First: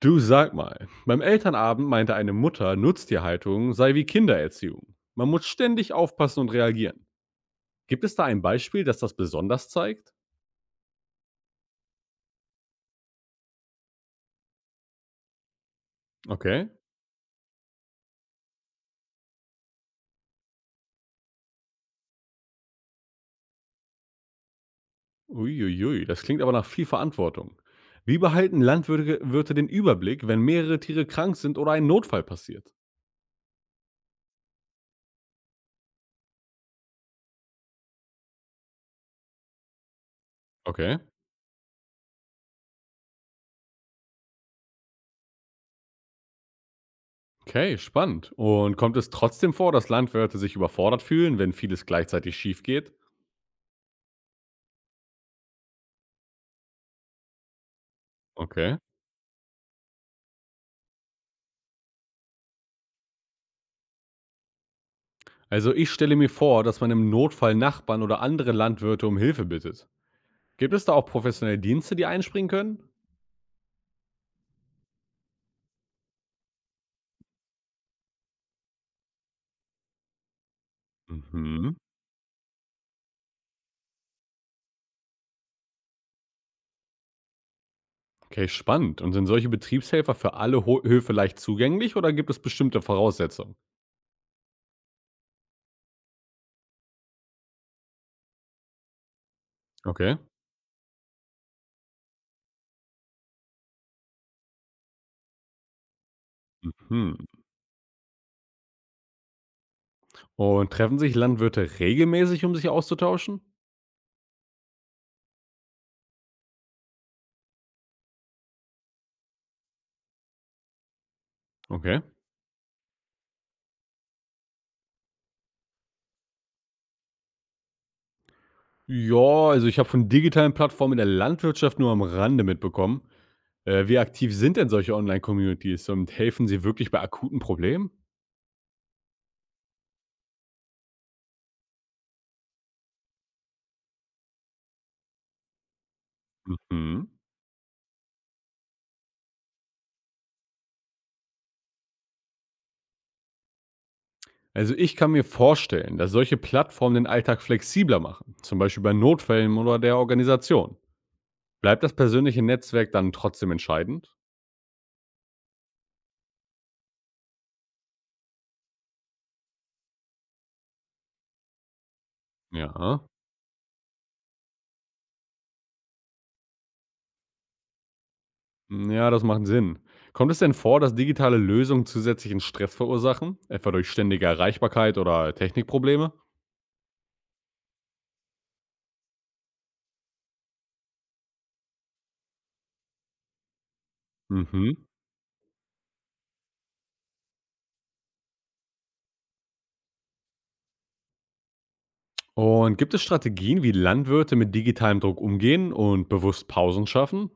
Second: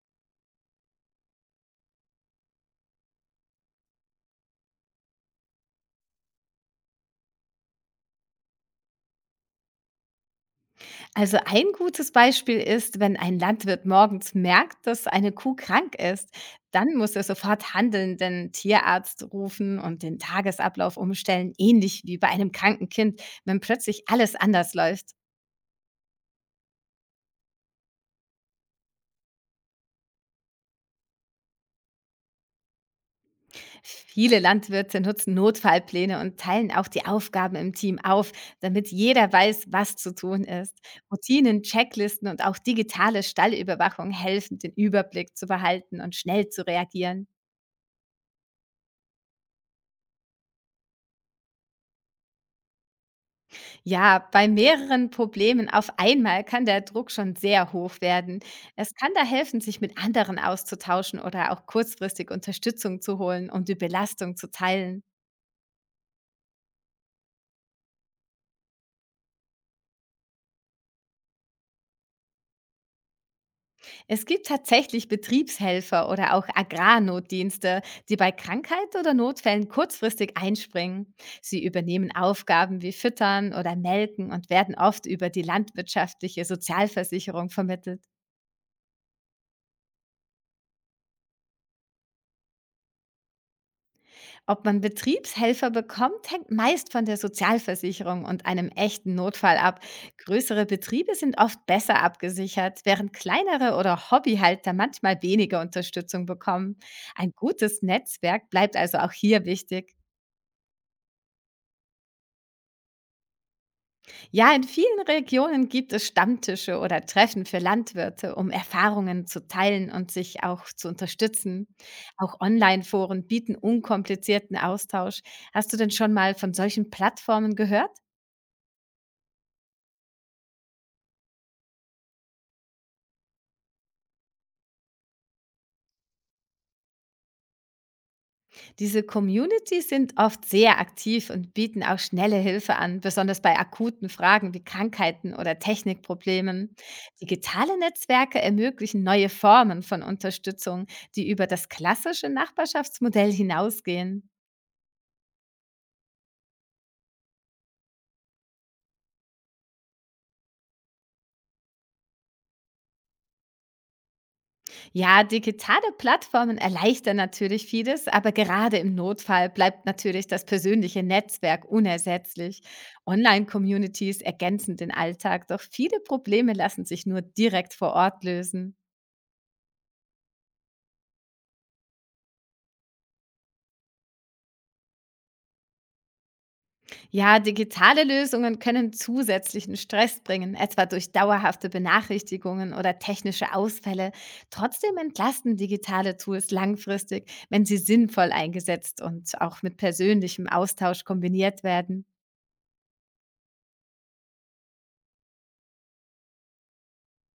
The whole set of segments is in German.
Du, sag mal, beim Elternabend meinte eine Mutter, Nutztierhaltung sei wie Kindererziehung. Man muss ständig aufpassen und reagieren. Gibt es da ein Beispiel, das das besonders zeigt? Also ein gutes Beispiel ist, wenn ein Landwirt morgens merkt, dass eine Kuh krank ist, Okay. dann muss er sofort handeln, den Tierarzt rufen und den Tagesablauf umstellen, ähnlich wie bei einem kranken Kind, wenn plötzlich alles anders läuft. Uiuiui, das klingt aber nach viel Verantwortung. Wie behalten Landwirte Wirte den Überblick, wenn mehrere Tiere krank sind oder ein Notfall passiert? Viele Landwirte nutzen Notfallpläne und teilen auch die Aufgaben im Team auf, damit jeder weiß, was zu tun ist. Okay. Routinen, Checklisten und auch digitale Stallüberwachung helfen, den Überblick zu behalten und schnell zu reagieren. Okay, spannend. Und kommt es trotzdem vor, dass Landwirte sich überfordert fühlen, wenn vieles gleichzeitig schief geht? Ja, bei mehreren Problemen auf einmal kann der Druck schon sehr hoch werden. Okay. Es kann da helfen, sich mit anderen auszutauschen oder auch kurzfristig Unterstützung zu holen, um die Belastung zu teilen. Also ich stelle mir vor, dass man im Notfall Nachbarn oder andere Landwirte um Hilfe bittet. Gibt es da auch professionelle Dienste, die einspringen können? Es gibt tatsächlich Betriebshelfer oder auch Agrarnotdienste, die bei Krankheit oder Notfällen kurzfristig einspringen. Sie Mhm. übernehmen Aufgaben wie Füttern oder Melken und werden oft über die landwirtschaftliche Sozialversicherung vermittelt. Okay, spannend. Und sind solche Betriebshelfer für alle Ho Höfe leicht zugänglich oder gibt es bestimmte Voraussetzungen? Ob man Betriebshelfer bekommt, hängt meist von der Sozialversicherung und einem echten Notfall ab. Okay. Größere Betriebe sind oft besser abgesichert, während kleinere oder Hobbyhalter manchmal weniger Unterstützung bekommen. Mhm. Ein gutes Netzwerk bleibt also auch hier wichtig. Und treffen sich Landwirte regelmäßig, um sich auszutauschen? Ja, in vielen Regionen gibt es Stammtische oder Treffen für Landwirte, um Erfahrungen zu teilen und sich auch zu unterstützen. Okay. Auch Online-Foren bieten unkomplizierten Austausch. Hast du denn schon mal von solchen Plattformen gehört? Ja, also ich habe von digitalen Plattformen in der Landwirtschaft nur am Rande mitbekommen. Wie aktiv sind denn solche Online-Communities und helfen sie wirklich bei akuten Problemen? Diese Communities sind oft sehr aktiv und bieten auch schnelle Hilfe an, besonders bei akuten Fragen wie Krankheiten oder Technikproblemen. Mhm. Digitale Netzwerke ermöglichen neue Formen von Unterstützung, die über das klassische Nachbarschaftsmodell hinausgehen. Also ich kann mir vorstellen, dass solche Plattformen den Alltag flexibler machen, zum Beispiel bei Notfällen oder der Organisation. Bleibt das persönliche Netzwerk dann trotzdem entscheidend? Ja, digitale Plattformen erleichtern natürlich vieles, aber gerade im Notfall bleibt natürlich das persönliche Netzwerk unersetzlich. Ja. Online-Communities ergänzen den Alltag, doch viele Probleme lassen sich nur direkt vor Ort lösen. Ja, das macht Sinn. Kommt es denn vor, dass digitale Lösungen zusätzlichen Stress verursachen, etwa durch ständige Erreichbarkeit oder Technikprobleme? Ja, digitale Lösungen können zusätzlichen Stress bringen, etwa durch dauerhafte Benachrichtigungen oder technische Ausfälle. Mhm. Trotzdem entlasten digitale Tools langfristig, wenn sie sinnvoll eingesetzt und auch mit persönlichem Austausch kombiniert werden. Und gibt es Strategien, wie Landwirte mit digitalem Druck umgehen und bewusst Pausen schaffen?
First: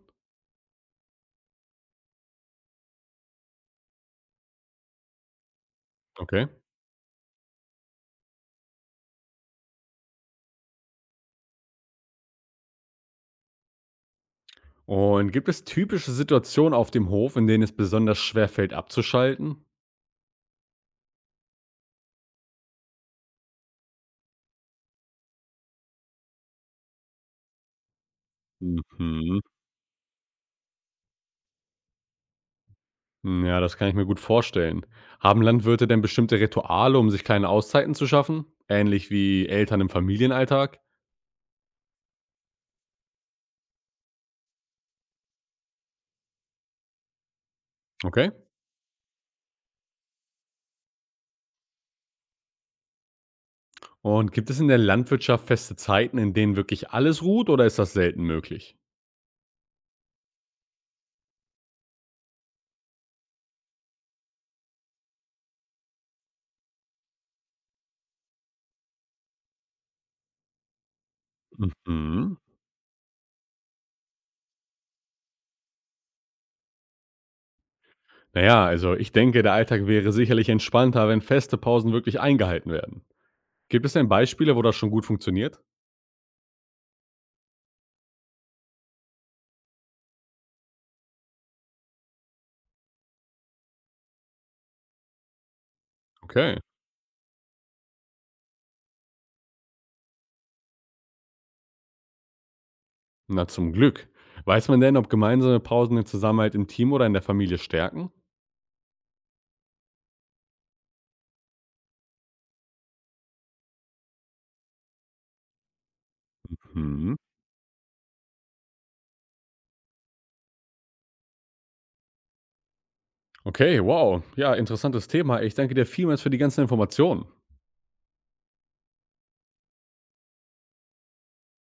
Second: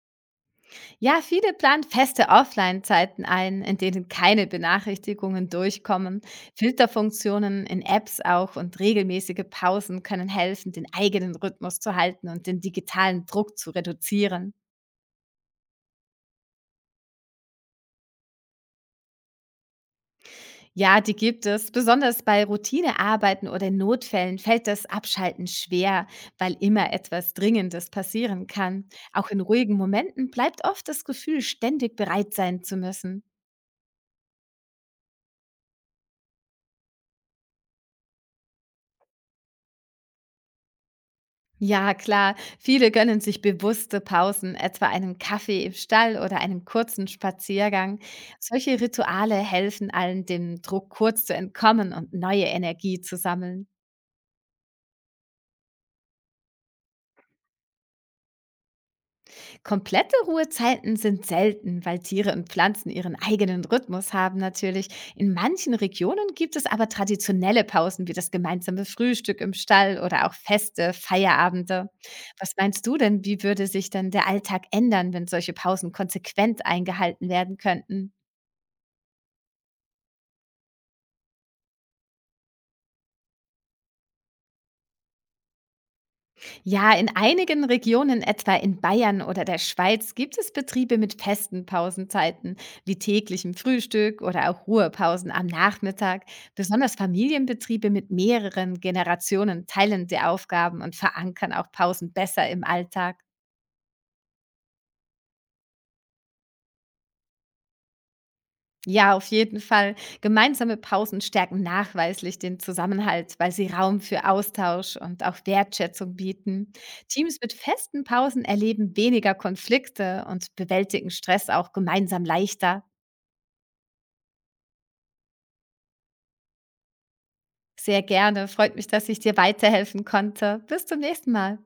Ja, viele planen feste Offline-Zeiten ein, in denen keine Benachrichtigungen durchkommen. Okay. Filterfunktionen in Apps auch und regelmäßige Pausen können helfen, den eigenen Rhythmus zu halten und den digitalen Druck zu reduzieren. Und gibt es typische Situationen auf dem Hof, in denen es besonders schwer fällt, abzuschalten? Ja, die gibt es. Besonders bei Routinearbeiten oder Notfällen fällt das Abschalten schwer, weil immer etwas Dringendes passieren kann. Auch Mhm. in ruhigen Momenten bleibt oft das Gefühl, ständig bereit sein zu müssen. Ja, das kann ich mir gut vorstellen. Haben Landwirte denn bestimmte Rituale, um sich kleine Auszeiten zu schaffen? Ähnlich wie Eltern im Familienalltag? Ja, klar, viele gönnen sich bewusste Pausen, etwa einen Kaffee im Stall oder einen kurzen Spaziergang. Okay. Solche Rituale helfen allen, dem Druck kurz zu entkommen und neue Energie zu sammeln. Und gibt es in der Landwirtschaft feste Zeiten, in denen wirklich alles ruht, oder ist das selten möglich? Komplette Ruhezeiten sind selten, weil Tiere und Pflanzen ihren eigenen Rhythmus haben natürlich. In manchen Regionen gibt es aber traditionelle Pausen wie das gemeinsame Frühstück im Stall oder auch Feste, Feierabende. Mhm. Was meinst du denn, wie würde sich denn der Alltag ändern, wenn solche Pausen konsequent eingehalten werden könnten? Naja, also ich denke, der Alltag wäre sicherlich entspannter, wenn feste Pausen wirklich eingehalten werden. Gibt es denn Beispiele, wo das schon gut funktioniert? Ja, in einigen Regionen, etwa in Bayern oder der Schweiz, gibt es Betriebe mit festen Pausenzeiten, wie täglichem Frühstück oder auch Ruhepausen am Nachmittag. Okay. Besonders Familienbetriebe mit mehreren Generationen teilen die Aufgaben und verankern auch Pausen besser im Alltag. Na, zum Glück. Weiß man denn, ob gemeinsame Pausen den Zusammenhalt im Team oder in der Familie stärken? Ja, auf jeden Fall. Gemeinsame Pausen stärken nachweislich den Zusammenhalt, weil sie Raum für Austausch und auch Wertschätzung bieten. Mhm. Teams mit festen Pausen erleben weniger Konflikte und bewältigen Stress auch gemeinsam leichter. Okay, wow. Ja, interessantes Thema. Ich danke dir vielmals für die ganzen Informationen. Sehr gerne. Freut mich, dass ich dir weiterhelfen konnte. Bis zum nächsten Mal.